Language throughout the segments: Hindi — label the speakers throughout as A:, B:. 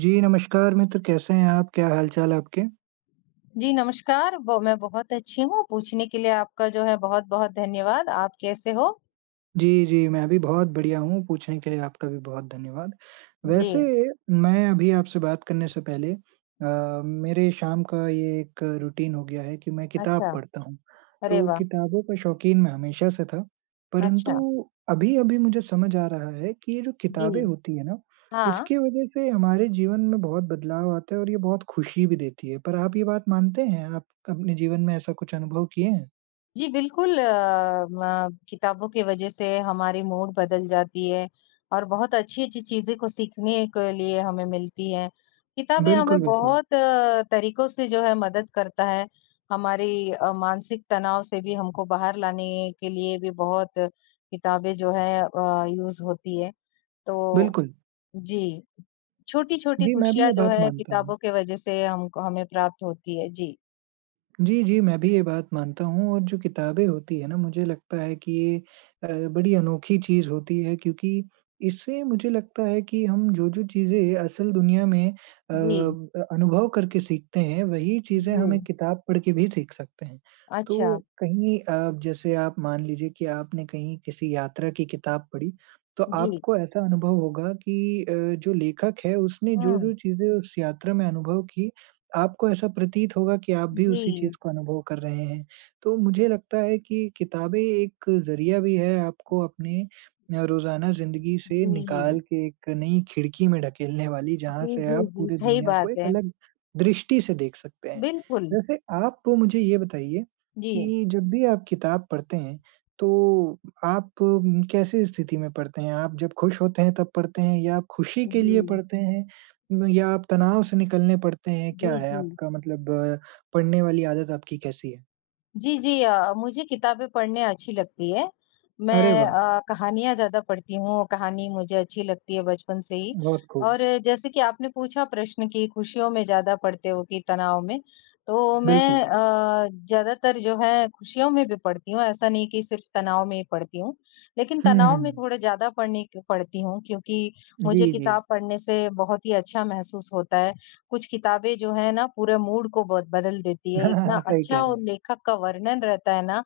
A: जी, नमस्कार मित्र, कैसे हैं आप? क्या हाल-चाल आपके?
B: जी, नमस्कार। ब मैं बहुत अच्छी हूँ, पूछने के लिए आपका जो है बहुत-बहुत धन्यवाद। आप कैसे हो?
A: जी, जी, मैं भी बहुत बढ़िया हूँ, पूछने के लिए आपका भी बहुत धन्यवाद।
B: जी,
A: वैसे मैं अभी आपसे बात करने से पहले मेरे शाम का ये एक रूटीन हो गया है कि मैं किताब
B: अच्छा।
A: पढ़ता हूँ।
B: अरे
A: तो
B: वाह!
A: किताबों का शौकीन मैं हमेशा से था, परंतु
B: अच्छा,
A: अभी-अभी मुझे समझ आ रहा है कि ये जो किताबें
B: जी,
A: होती हैं ना,
B: हाँ।
A: इसकी वजह से हमारे जीवन में बहुत बदलाव आता है और ये बहुत खुशी भी देती है। पर आप ये बात मानते हैं? आप अपने जीवन में ऐसा कुछ अनुभव किए हैं?
B: जी, बिल्कुल अ, म किताबों की वज़ह से हमारी मूड बदल जाती है और बहुत अच्छी-अच्छी चीज़ें को सीखने के लिए हमें मिलती हैं। किताबें हमें
A: बिल्कुल, बिल्कुल।
B: बहुत तरीकों से जो है मदद करता है, हमारी मानसिक तनाव से भी हमको बाहर लाने के लिए भी बहुत किताबें जो है यूज़ होती है। तो
A: बिल्कुल।
B: जी, छोटी-छोटी
A: जी, मैं भी
B: खुशियाँ
A: ये
B: जो
A: बात
B: है
A: मानता हूँ।
B: किताबों के वज़ह से हमको हमें प्राप्त होती है। जी,
A: जी, जी, मैं भी ये बात मानता हूँ और जो किताबें होती हैं ना, मुझे लगता है कि ये अ, बड़ी अनोखी चीज़ होती है क्योंकि इससे मुझे लगता है कि हम जो-जो चीज़ें असल दुनिया में
B: जी,
A: अनुभव करके सीखते हैं, वही चीज़ें
B: जी।
A: हम एक किताब पढ़ के भी सीख सकते हैं। तो
B: अच्छा,
A: कहीं जैसे आप मान लीजिए कि आपने कहीं किसी यात्रा की किताब पढ़ी, तो
B: जी।
A: आपको ऐसा अनुभव होगा कि जो लेखक है उसने
B: हुँ।
A: जो-जो चीज़ें उस यात्रा में अनुभव की आपको ऐसा प्रतीत होगा कि आप भी उसी
B: जी,
A: चीज़ को अनुभव कर रहे हैं। तो मुझे लगता है कि किताबें एक ज़रिया भी है आपको अपने रोज़ाना ज़िंदगी से निकाल
B: जी।
A: के एक नई खिड़की में ढकेलने वाली, जहाँ
B: जी,
A: से
B: जी,
A: आप
B: जी,
A: पूरी
B: सही
A: दुनिया को
B: बात
A: एक
B: है।
A: अलग दृष्टि से देख सकते हैं।
B: बिल्कुल।
A: वैसे आप मुझे ये बताइए
B: जी,
A: कि जब भी आप किताब पढ़ते हैं, तो आप कैसे स्थिति में पढ़ते हैं? आप जब खुश होते हैं तब पढ़ते हैं या आप खुशी के लिए
B: जी।
A: पढ़ते हैं या आप तनाव से निकलने पड़ते हैं, क्या
B: जी,
A: है
B: जी।
A: आपका मतलब? पढ़ने वाली आदत आपकी कैसी है?
B: जी, जी। मुझे किताबें पढ़ने अच्छी लगती है।
A: अरे
B: मैं
A: वाह!
B: कहानियाँ ज़्यादा पढ़ती हूँ, कहानी मुझे अच्छी लगती है बचपन से ही।
A: बहुत खूब,
B: और जैसे कि आपने पूछा प्रश्न कि खुशियों में ज़्यादा पढ़ते हो कि तनाव में? तो मैं
A: बिल्कुल।
B: ज़्यादातर जो है खुशियों में भी पढ़ती हूँ, ऐसा नहीं कि सिर्फ़ तनाव में ही पढ़ती हूँ। लेकिन
A: हुँ,
B: तनाव में
A: हुँ।
B: थोड़ा ज़्यादा पढ़ने क पढ़ती हूँ क्योंकि मुझे
A: जी, जी।
B: किताब पढ़ने से बहुत ही अच्छा महसूस होता है। कुछ किताबें जो है ना पूरे मूड को बहुत बदल देती है।
A: हाँ, हाँ,
B: इतना
A: हाँ, सही
B: अच्छा
A: कह रहे
B: और
A: हैं।
B: लेखक का वर्णन रहता है ना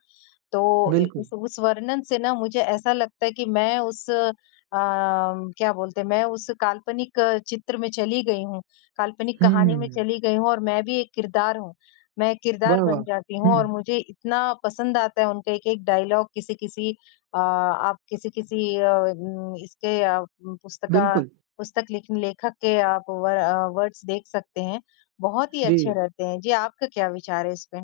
B: तो इ
A: बिल्कुल।
B: उस वर्णन से ना मुझे ऐसा लगता है कि मैं क्या बोलते हैं, मैं उस काल्पनिक चित्र में चली गई हूँ, काल्पनिक कहानी में
A: हुँ।
B: चली गई हूँ और मैं भी एक किरदार हूँ। मैं एक किरदार
A: वाह,
B: बन
A: वाह!
B: जाती हूँ
A: हुँ,
B: और मुझे इतना पसंद आता है उनका एक-एक डायलॉग आप किसी-किसी अ, उम, इसके अ, म, पुस्तका
A: बिल्कुल।
B: पुस्तक लिख लेखक के आप वर्ड्स देख सकते हैं। बहुत ही
A: जी।
B: अच्छे रहते हैं। जी, आपका क्या विचार है इस पे?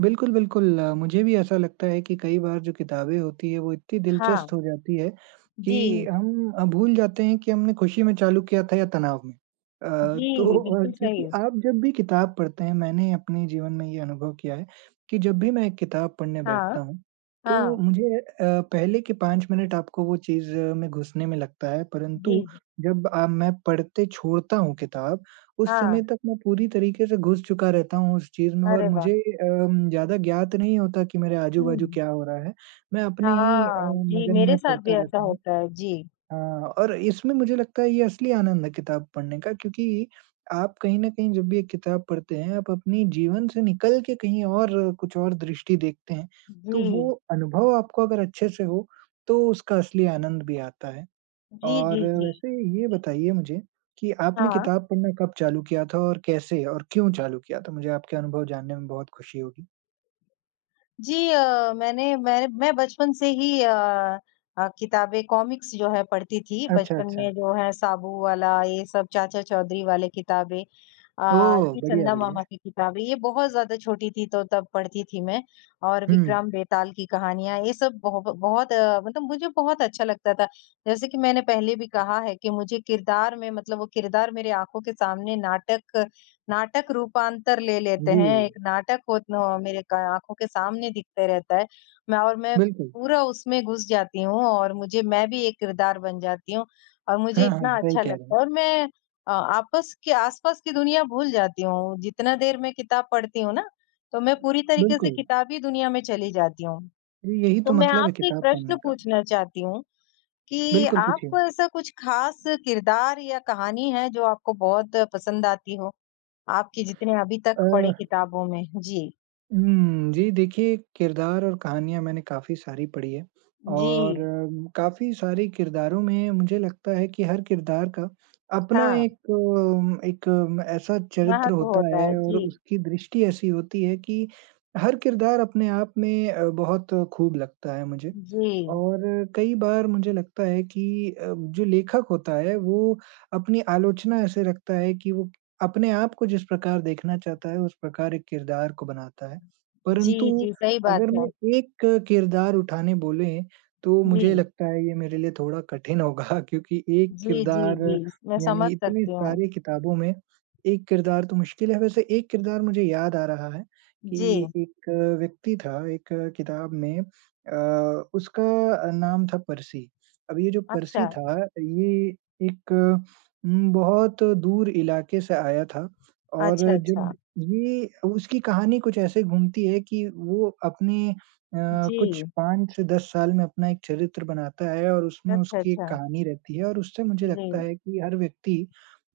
A: बिल्कुल, बिल्कुल। मुझे भी ऐसा लगता है कि कई बार जो किताबें होती हैं, वो इतनी
B: हाँ,
A: दिलचस्प हो जाती है कि
B: जी।
A: हम भूल जाते हैं कि हमने खुशी में चालू किया था या तनाव में।
B: जी,
A: तो
B: बिल्कुल
A: क्योंकि
B: सही।
A: आप जब भी किताब पढ़ते हैं, मैंने अपने जीवन में ये अनुभव किया है कि जब भी मैं एक किताब पढ़ने
B: हाँ,
A: बैठता हूँ, तो
B: हाँ,
A: मुझे पहले के 5 मिनट आपको वो चीज़ में घुसने में लगता है, परंतु
B: जी,
A: जब मैं पढ़ते छोड़ता हूँ किताब उस
B: हाँ,
A: समय तक मैं पूरी तरीके से घुस चुका रहता हूँ उस चीज़ में और
B: अरे वाह!
A: मुझे ज़्यादा ज्ञात नहीं होता कि मेरे आजू-बाजू
B: हुँ,
A: क्या हो रहा है। मैं अपने ही
B: हाँ, जी,
A: मगन
B: मेरे
A: में
B: साथ भी
A: पढ़ता
B: ऐसा
A: रहता हूँ।
B: होता है। जी,
A: अ, और इसमें मुझे लगता है ये असली आनंद है किताब पढ़ने का क्योंकि आप कहीं न कहीं जब भी एक किताब पढ़ते हैं, आप अपनी जीवन से निकल के कहीं और कुछ और दृष्टि देखते हैं,
B: जी,
A: तो वो अनुभव आपको अगर अच्छे से हो, तो उसका असली आनंद भी आता है।
B: जी,
A: और
B: जी, जी,
A: वैसे ये बताइए मुझे कि आपने
B: हाँ।
A: किताब पढ़ना कब चालू किया था और कैसे और क्यों चालू किया था? मुझे आपके अनुभव जानने में बहुत खुशी होगी।
B: जी, मैं बचपन से ही किताबें कॉमिक्स जो है पढ़ती थी।
A: अच्छा,
B: बचपन
A: अच्छा।
B: में जो है साबू वाला ये सब चाचा चौधरी वाले किताबें
A: ओह!
B: ये
A: बढ़िया,
B: चंदा
A: बढ़िया।
B: मामा की किताबें ये बहुत ज़्यादा छोटी थी तो तब पढ़ती थी मैं और
A: हुँ।
B: विक्रम बेताल की कहानियाँ ये सब बहुत मतलब मुझे बहुत अच्छा लगता था। जैसे कि मैंने पहले भी कहा है कि मुझे किरदार में मतलब वो किरदार मेरे आँखों के सामने नाटक नाटक रूपांतर ले लेते
A: जी,
B: हैं, एक नाटक मेरे क आँखों के सामने दिखते रहता है। मैं
A: बिल्कुल।
B: पूरा उसमें घुस जाती हूँ और मुझे मैं भी एक किरदार बन जाती हूँ और मुझे
A: हाँ, हाँ,
B: इतना
A: सही
B: अच्छा
A: कह रहे
B: लगता
A: हैं।
B: है और मैं आपस के आस-पास की दुनिया भूल जाती हूँ। जितना देर मैं किताब पढ़ती हूँ ना, तो मैं पूरी तरीके से
A: बिल्कुल,
B: किताबी दुनिया में चली जाती हूँ।
A: यही
B: तो
A: तो
B: मैं
A: मतलब है
B: आपसे एक
A: किताब
B: प्रश्न
A: पढ़ने का।
B: पूछना चाहती हूँ कि
A: बिल्कुल, पूछिए।
B: आपको ऐसा कुछ खास किरदार या कहानी है जो आपको बहुत पसंद आती हो? आपकी जितने अभी
A: अ
B: तक पढ़े किताबों में। जी,
A: हुँ, जी देखिए, किरदार और कहानियाँ मैंने काफ़ी सारी पढ़ी है
B: जी।
A: और काफ़ी सारे किरदारों में मुझे लगता है कि हर किरदार का अपना
B: हाँ,
A: एक ऐसा चरित्र
B: महत्व
A: होता
B: होता
A: है
B: है।
A: और
B: जी,
A: उसकी दृष्टि ऐसी होती है कि हर किरदार अपने आप में बहुत खूब लगता है मुझे।
B: जी।
A: और कई बार मुझे लगता है कि जो लेखक होता है वो अपनी आलोचना ऐसे रखता है कि वो अपने आप को जिस प्रकार देखना चाहता है उस प्रकार एक किरदार को बनाता है।
B: जी,
A: परंतु
B: जी, सही
A: अगर
B: बात है।
A: मैं एक किरदार उठाने बोले तो
B: जी,
A: मुझे लगता है ये मेरे लिए थोड़ा कठिन होगा क्योंकि एक
B: जी, जी,
A: किरदार
B: जी, मैं समझ
A: यानी इतने
B: सकती हूँ।
A: सारे किताबों में एक किरदार तो मुश्किल है। वैसे एक किरदार मुझे याद आ रहा है
B: जी,
A: कि एक व्यक्ति था एक किताब में, उसका नाम था पर्सी। अब ये जो
B: अच्छा,
A: पर्सी था, ये एक बहुत दूर इलाके से आया था और
B: अच्छा, अच्छा।
A: जब ये उसकी कहानी कुछ ऐसे घूमती है कि वो अपने कुछ
B: जी,
A: 5 से 10 साल में अपना एक चरित्र बनाता है और उसमें
B: अच्छा,
A: उसकी एक
B: अच्छा।
A: कहानी रहती है और उससे मुझे लगता
B: जी,
A: है कि हर व्यक्ति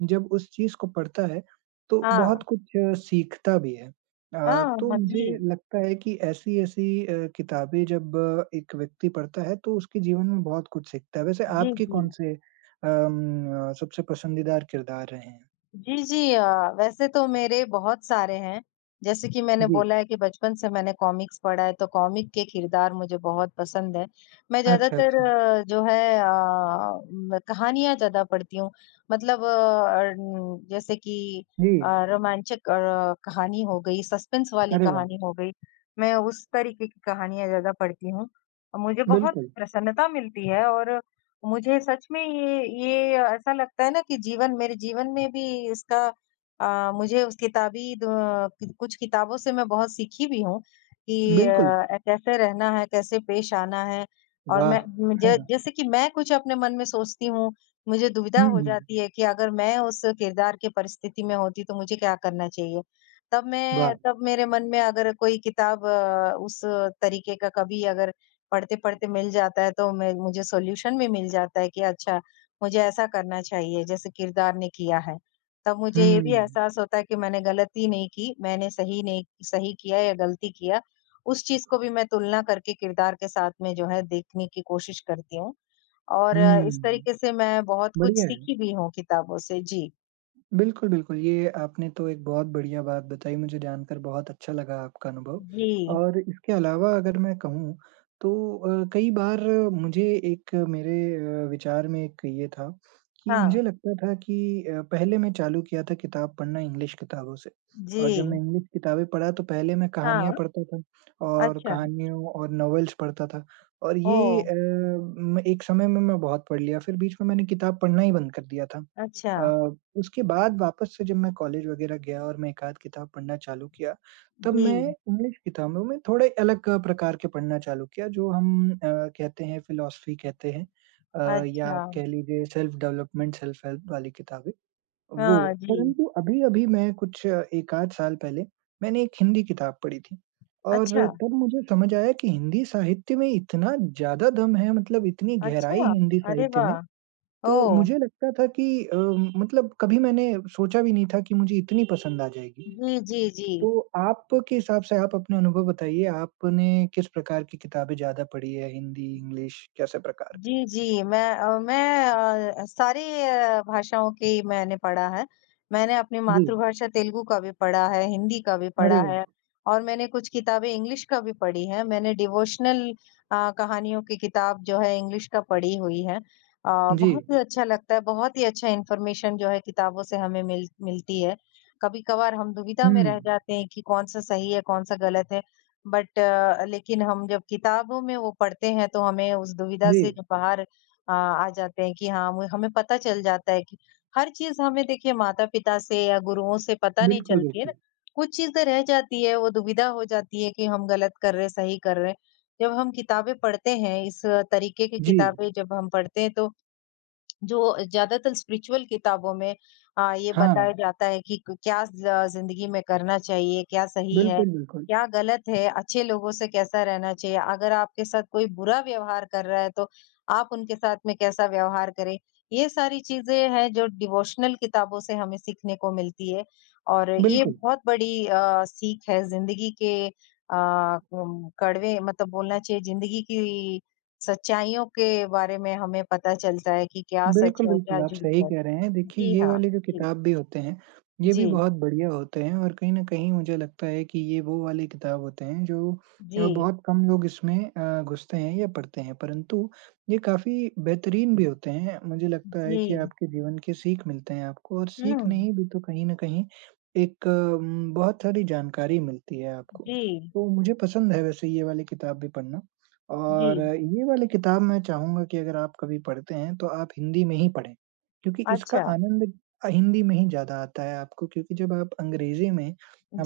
A: जब उस चीज़ को पढ़ता है, तो
B: हाँ,
A: बहुत कुछ सीखता भी है।
B: हाँ,
A: तो
B: हाँ
A: मुझे
B: जी,
A: लगता है कि ऐसी-ऐसी किताबें जब एक व्यक्ति पढ़ता है तो उसके जीवन में बहुत कुछ सीखता है। वैसे
B: जी,
A: आपके
B: जी।
A: कौन से सबसे पसंदीदार किरदार रहे हैं?
B: जी, जी। वैसे तो मेरे बहुत सारे हैं। जैसे कि मैंने
A: जी,
B: बोला है कि बचपन से मैंने कॉमिक्स पढ़ा है, तो कॉमिक के किरदार मुझे बहुत पसंद हैं। मैं
A: अच्छा,
B: ज़्यादातर
A: अच्छा।
B: अ, जो है अ, म कहानियाँ ज़्यादा पढ़ती हूँ। मतलब अ, न जैसे कि
A: जी,
B: रोमांचक कहानी हो गई, सस्पेंस वाली
A: अरे वाह!
B: कहानी हो गई, मैं उस तरीके की कहानियाँ ज़्यादा पढ़ती हूँ। मुझे बहुत
A: बिल्कुल,
B: प्रसन्नता मिलती है और मुझे सच में ये ऐसा लगता है ना कि जीवन मेरे जीवन में भी इसका अ, मुझे उस किताबी द कि कुछ किताबों से मैं बहुत सीखी भी हूँ कि
A: बिल्कुल।
B: कैसे रहना है, कैसे पेश आना है और
A: वाह!
B: मैं
A: है
B: मुझे
A: ना?
B: जैसे कि मैं कुछ अपने मन में सोचती हूँ, मुझे दुविधा
A: हुँ,
B: हो
A: हुँ,
B: जाती है कि अगर मैं उस किरदार के परिस्थिति में होती तो मुझे क्या करना चाहिए?
A: वाह!
B: तब मेरे मन में अगर कोई किताब उस तरीके का कभी अगर पढ़ते-पढ़ते मिल जाता है तो मैं मुझे सॉल्यूशन भी मिल जाता है कि अच्छा, मुझे ऐसा करना चाहिए जैसे किरदार ने किया है। तब मुझे
A: हुँ,
B: ये भी एहसास होता है कि मैंने गलती नहीं की, मैंने सही नहीं सही किया या गलती किया। उस चीज़ को भी मैं तुलना करके किरदार के साथ में जो है देखने की कोशिश करती हूँ और इस
A: हुँ,
B: तरीके से मैं बहुत कुछ
A: बढ़िया है।
B: सीखी भी हूँ किताबों से। जी।
A: बिल्कुल, बिल्कुल। ये आपने तो एक बहुत बढ़िया बात बताई, मुझे जानकर बहुत अच्छा लगा आपका अनुभव।
B: जी।
A: और इसके अलावा अगर मैं कहूँ तो कई बार मुझे एक मेरे विचार में एक ये था कि
B: हाँ।
A: मुझे लगता था कि पहले मैं चालू किया था किताब पढ़ना इंग्लिश किताबों से और
B: जी।
A: जब मैं इंग्लिश किताबें पढ़ा तो पहले मैं
B: हाँ।
A: कहानियाँ पढ़ता था और
B: अच्छा।
A: कहानियों और नॉवेल्स पढ़ता था और ये
B: ओह!
A: अ, म एक समय में मैं बहुत पढ़ लिया, फिर बीच में मैंने किताब पढ़ना ही बंद कर दिया था।
B: अच्छा।
A: अ, उसके बाद वापस से जब मैं कॉलेज वगैरह गया और मैं एक आध किताब पढ़ना चालू किया, तब
B: जी।
A: मैं इंग्लिश किताबों में थोड़े अलग प्रकार के पढ़ना चालू किया जो हम कहते हैं फ़िलॉसफ़ी कहते हैं, या
B: अच्छा।
A: आप कह लीजिए सेल्फ़ डेवलपमेंट, सेल्फ़ हेल्प वाली किताबें, वो।
B: हाँ जी।
A: परंतु अभी-अभी मैं कुछ 1 आध साल पहले मैंने एक हिंदी किताब पढ़ी थी और
B: अच्छा।
A: तब मुझे समझ आया कि हिंदी साहित्य में इतना ज़्यादा दम है, मतलब इतनी गहराई
B: अच्छा!
A: है हिंदी
B: अरे
A: साहित्य में।
B: वाह!
A: तो
B: ओह!
A: मुझे लगता था कि अ, मतलब कभी मैंने सोचा भी नहीं था कि मुझे इतनी पसंद आ जाएगी।
B: जी, जी, जी।
A: तो आपके हिसाब से आप अपने अनुभव बताइए, आपने किस प्रकार की किताबें ज़्यादा पढ़ी है? हिंदी, इंग्लिश कैसे प्रकार?
B: जी, जी, मैं अ, सारी अ, भाषाओं की मैंने पढ़ा है। मैंने अपनी
A: की? जी,
B: मातृभाषा तेलुगु का भी पढ़ा है, हिंदी का भी
A: अरे
B: पढ़ा
A: वाह!
B: है और मैंने कुछ किताबें इंग्लिश का भी पढ़ी हैं। मैंने डिवोशनल कहानियों की किताब जो है इंग्लिश का पढ़ी हुई है।
A: जी,
B: बहुत ही अच्छा लगता है, बहुत ही अच्छा इन्फॉर्मेशन जो है किताबों से हमें मिलती है। कभी-कभार हम दुविधा
A: हुँ,
B: में रह जाते हैं कि कौन-सा सही है, कौन-सा गलत है। लेकिन हम जब किताबों में वो पढ़ते हैं तो हमें उस दुविधा
A: जी,
B: से जो बाहर आ जाते हैं कि हाँ हमें पता चल जाता है कि हर चीज हमें देखिए माता पिता से या गुरुओं से पता नहीं
A: बिल्कुल,
B: चलती है ना,
A: बिल्कुल।
B: कुछ चीजें रह जाती है वो दुविधा हो जाती है कि हम गलत कर रहे सही कर रहे। जब हम किताबें पढ़ते हैं, इस तरीके की
A: जी,
B: किताबें जब हम पढ़ते हैं तो जो ज्यादातर स्पिरिचुअल किताबों में ये
A: हाँ,
B: बताया जाता है कि क्या जिंदगी में करना चाहिए, क्या सही है,
A: बिल्कुल, बिल्कुल,
B: क्या गलत है, अच्छे लोगों से कैसा रहना चाहिए, अगर आपके साथ कोई बुरा व्यवहार कर रहा है तो आप उनके साथ में कैसा व्यवहार करें। ये सारी चीजें हैं जो डिवोशनल किताबों से हमें सीखने को मिलती है और ये
A: बिल्कुल।
B: बहुत बड़ी सीख है जिंदगी के, अ, कड़वे मतलब बोलना चाहिए जिंदगी की सच्चाइयों के बारे में हमें पता चलता है कि क्या सच
A: बिल्कुल,
B: है,
A: बिल्कुल,
B: क्या
A: आप
B: झूठ
A: सही
B: है।
A: कह रहे हैं। देखिए,
B: जी
A: ये
B: हाँ,
A: वाले जो
B: जी।
A: किताब भी होते हैं, ये
B: जी,
A: भी बहुत बढ़िया होते हैं और कहीं न कहीं मुझे लगता है कि ये वो वाले किताब होते हैं जो
B: जी,
A: बहुत कम लोग इसमें घुसते हैं या पढ़ते हैं, परंतु ये काफ़ी बेहतरीन भी होते हैं। मुझे लगता है कि
B: जी।
A: आपके जीवन की सीख मिलते हैं आपको और सीख
B: हुँ।
A: नहीं भी तो कहीं न कहीं एक बहुत सारी जानकारी मिलती है आपको।
B: जी,
A: तो मुझे पसंद है वैसे ये वाली किताब भी पढ़ना।
B: जी।
A: और ये वाली किताब मैं चाहूँगा कि अगर आप कभी पढ़ते हैं, तो आप हिंदी में ही पढ़ें, क्योंकि इसका
B: अच्छा।
A: आनंद हिंदी में ही ज़्यादा आता है आपको क्योंकि जब आप अंग्रेजी में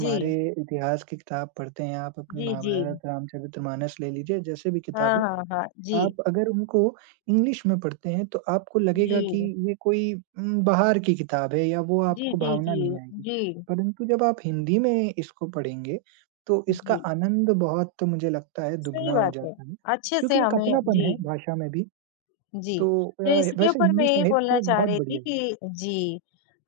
B: जी,
A: इतिहास की किताब पढ़ते हैं, आप अपने
B: जी, जी।
A: महाभारत, रामचरितमानस ले लीजिए, जैसे भी
B: हाँ,
A: किताबें,
B: हाँ, हाँ। जी,
A: आप अगर उनको इंग्लिश में पढ़ते हैं, तो आपको लगेगा कि
B: जी।
A: ये कोई बाहर की किताब है या वो
B: जी,
A: आपको
B: जी,
A: भावना
B: जी।
A: नहीं आएगी।
B: जी,
A: परंतु जब आप हिंदी में इसको पढ़ेंगे, तो इसका
B: जी।
A: आनंद बहुत मुझे लगता है
B: सही
A: दुगना हो
B: बात है।
A: जाता है,
B: अच्छे से
A: क्योंकि एक
B: हमें
A: अपनापन
B: जी।
A: है भाषा में भी।
B: जी,
A: तो अ,
B: तो इसके
A: वैसे
B: ऊपर मैं
A: हिंदी
B: यही बोलना
A: साहित्य
B: चाह
A: बहुत
B: रही थी
A: बढ़िया है।
B: कि जी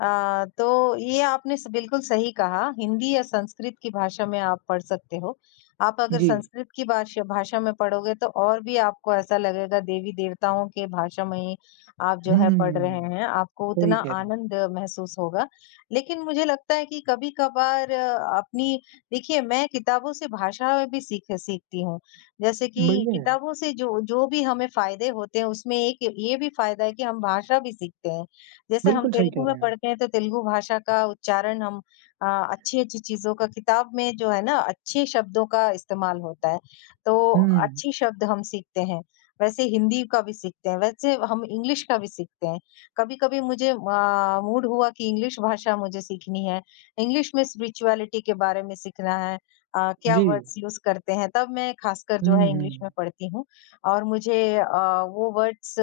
B: अ, तो ये आपने स बिल्कुल सही कहा, हिंदी या संस्कृत की भाषा में आप पढ़ सकते हो। आप अगर
A: जी।
B: संस्कृत की भाषा भाषा में पढ़ोगे तो और भी आपको ऐसा लगेगा देवी-देवताओं के भाषा में ही आप जो है पढ़
A: हुँ,
B: रहे हैं, आपको
A: सही
B: उतना
A: कह रहे हैं।
B: आनंद महसूस होगा। लेकिन मुझे लगता है कि कभी-कभार अपनी देखिए मैं किताबों से भाषा भी सीखती हूँ। जैसे कि
A: बढ़िया है,
B: किताबों से जो जो भी हमें फायदे होते हैं उसमें एक ये भी फायदा है कि हम भाषा भी सीखते हैं। जैसे हम
A: बिल्कुल सही
B: तेलुगु
A: कह
B: में
A: रहे हैं आप।
B: पढ़ते हैं तो तेलुगु भाषा का उच्चारण अ, अच्छी-अच्छी चीज़ों का किताब में जो है ना अच्छे शब्दों का इस्तेमाल होता है, तो
A: हुँ,
B: अच्छे शब्द हम सीखते हैं। वैसे हिंदी का भी सीखते हैं, वैसे हम इंग्लिश का भी सीखते हैं। कभी-कभी मुझे मूड हुआ कि इंग्लिश भाषा मुझे सीखनी है, इंग्लिश में स्पिरिचुअलिटी के बारे में सीखना है। क्या
A: जी।
B: वर्ड्स यूज़ करते हैं, तब मैं खासकर
A: हुँ,
B: जो है
A: हुँ।
B: इंग्लिश में पढ़ती हूँ। और वो वर्ड्स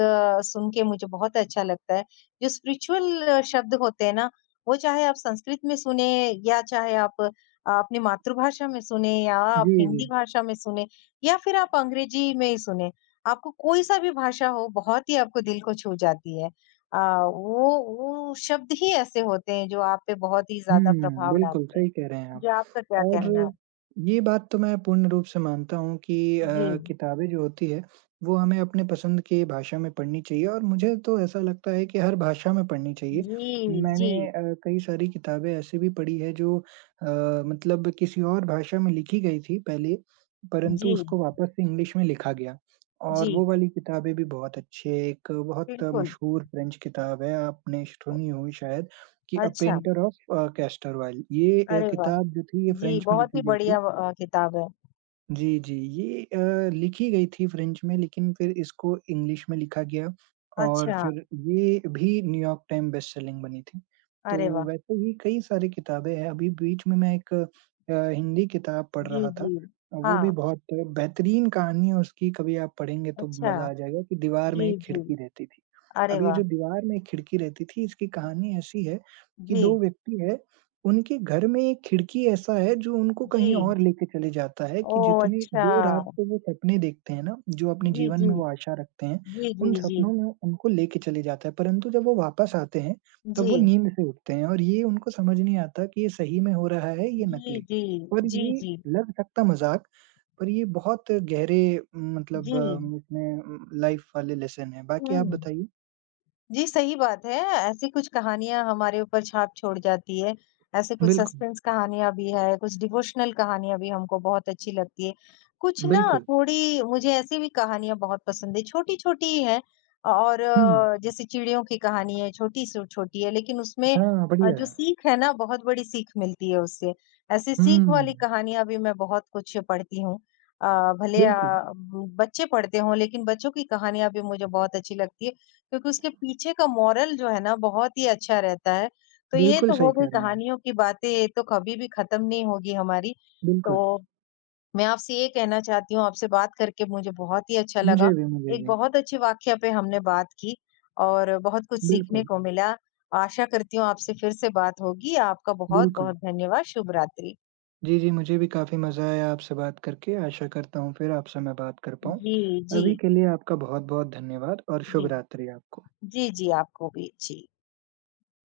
B: सुन के मुझे बहुत अच्छा लगता है। जो स्पिरिचुअल शब्द होते हैं ना, वो चाहे आप संस्कृत में सुने या चाहे आप अपनी मातृभाषा में सुने या आप
A: जी, जी।
B: हिंदी भाषा में सुने या फिर आप अंग्रेजी में ही सुने, आपको कोई सा भी भाषा हो, बहुत ही आपको दिल को छू जाती है। अ, वो शब्द ही ऐसे होते हैं जो आप पे बहुत ही
A: हुँ,
B: ज़्यादा प्रभाव
A: बिल्कुल
B: डालते हैं।
A: सही कह रहे हैं
B: जी,
A: आप।
B: आपका क्या कहना है?
A: और ये बात तो मैं पूर्ण रूप से मानता हूँ कि
B: जी,
A: किताबें जो होती है, वो हमें अपने पसंद की भाषा में पढ़नी चाहिए और मुझे तो ऐसा लगता है कि हर भाषा में पढ़नी चाहिए।
B: जी, जी,
A: मैंने कई सारी किताबें ऐसी भी पढ़ी है जो मतलब किसी और भाषा में लिखी गई थी पहले, परंतु
B: जी,
A: उसको वापस से इंग्लिश में लिखा गया और वो
B: जी,
A: वाली किताबें भी बहुत अच्छी है। एक बहुत
B: बिल्कुल।
A: मशहूर फ्रेंच किताब है, आपने सुनी हो शायद कि
B: अच्छा,
A: पेंटर ऑफ कैस्टरवाइल। ये
B: अरे वाह!
A: किताब जो थी ये
B: जी,
A: फ्रेंच में
B: बहुत ही
A: लिखी गई
B: बढ़िया
A: थी।
B: व अ, किताब है।
A: जी, जी, ये लिखी गई थी फ्रेंच में लेकिन फिर इसको इंग्लिश में लिखा गया और
B: अच्छा,
A: फिर ये भी न्यूयॉर्क टाइम बेस्ट सेलिंग बनी थी। तो
B: अरे वाह!
A: वैसे ही कई सारी किताबें हैं, अभी बीच में मैं एक हिंदी किताब पढ़
B: जी,
A: रहा था।
B: जी,
A: वो भी
B: हाँ,
A: बहुत बेहतरीन कहानी है उसकी, कभी आप पढ़ेंगे तो
B: अच्छा,
A: मज़ा आ जाएगा, कि दीवार
B: जी,
A: में एक
B: जी,
A: खिड़की रहती थी।
B: अरे
A: अब ये
B: वाह!
A: जो दीवार में एक खिड़की रहती थी इसकी कहानी ऐसी है कि
B: जी,
A: 2 व्यक्ति है उनके घर में एक खिड़की ऐसा है जो उनको कहीं
B: जी,
A: और लेके चले जाता है कि
B: ओह!
A: जितने
B: अच्छा,
A: जो रात को वो सपने देखते हैं ना, जो अपने
B: जी,
A: जीवन
B: जी,
A: में वो आशा रखते हैं,
B: जी,
A: उन
B: जी, जी,
A: सपनों में उनको लेके चले जाता है, परंतु जब वो वापस आते हैं,
B: जी,
A: तब वो नींद से उठते हैं और ये उनको समझ नहीं आता कि ये सही में हो रहा है या
B: जी,
A: नकली।
B: जी,
A: और
B: जी,
A: ये
B: जी,
A: लग सकता मज़ाक, पर ये बहुत गहरे
B: जी,
A: मतलब इसमें लाइफ़ वाले लेसन हैं। बाकी आप
B: हुँ।
A: बताइए?
B: जी, सही बात है। ऐसी कुछ कहानियाँ हमारे ऊपर छाप छोड़ जाती है। ऐसे कुछ
A: बिल्कुल,
B: सस्पेंस कहानियाँ भी है, कुछ डिवोशनल कहानियाँ भी हमको बहुत अच्छी लगती है। कुछ ना
A: बिल्कुल।
B: थोड़ी मुझे ऐसी भी कहानियाँ बहुत पसंद है, छोटी-छोटी ही हैं और
A: हुँ,
B: जैसे चिड़ियों की कहानी है, छोटी से छोटी है लेकिन उसमें
A: हाँ,
B: अ,
A: बढ़िया
B: जो
A: है।
B: सीख है ना बहुत बड़ी सीख मिलती है उससे। ऐसी सीख
A: हुँ,
B: वाली कहानियाँ भी मैं बहुत कुछ पढ़ती हूँ। अ, भले
A: बिल्कुल।
B: बच्चे पढ़ते हों लेकिन बच्चों की कहानियाँ भी मुझे बहुत अच्छी लगती है क्योंकि उसके पीछे का मोरल जो है ना बहुत ही अच्छा रहता है। तो ये
A: बिल्कुल
B: तो हो
A: सही
B: गई
A: कह रहे हैं।
B: कहानियों की बातें, ये तो कभी भी खत्म नहीं होगी हमारी। तो
A: बिल्कुल,
B: मैं आपसे ये कहना चाहती हूँ, आपसे बात करके मुझे बहुत ही अच्छा लगा।
A: मुझे भी, मुझे
B: एक
A: भी।
B: बहुत अच्छे वाक़या पे हमने बात की और बहुत कुछ सीखने
A: बिल्कुल,
B: को मिला। आशा करती हूँ आपसे फिर से बात होगी। आपका
A: बिल्कुल।
B: बहुत-बहुत धन्यवाद। शुभ रात्रि।
A: जी, जी, मुझे भी काफ़ी मज़ा आया आपसे बात करके। आशा करता हूँ फिर आपसे मैं बात कर पाऊँ।
B: जी, जी,
A: अभी के लिए आपका बहुत-बहुत धन्यवाद और
B: जी।
A: शुभ रात्रि आपको।
B: जी, जी, आपको भी। जी।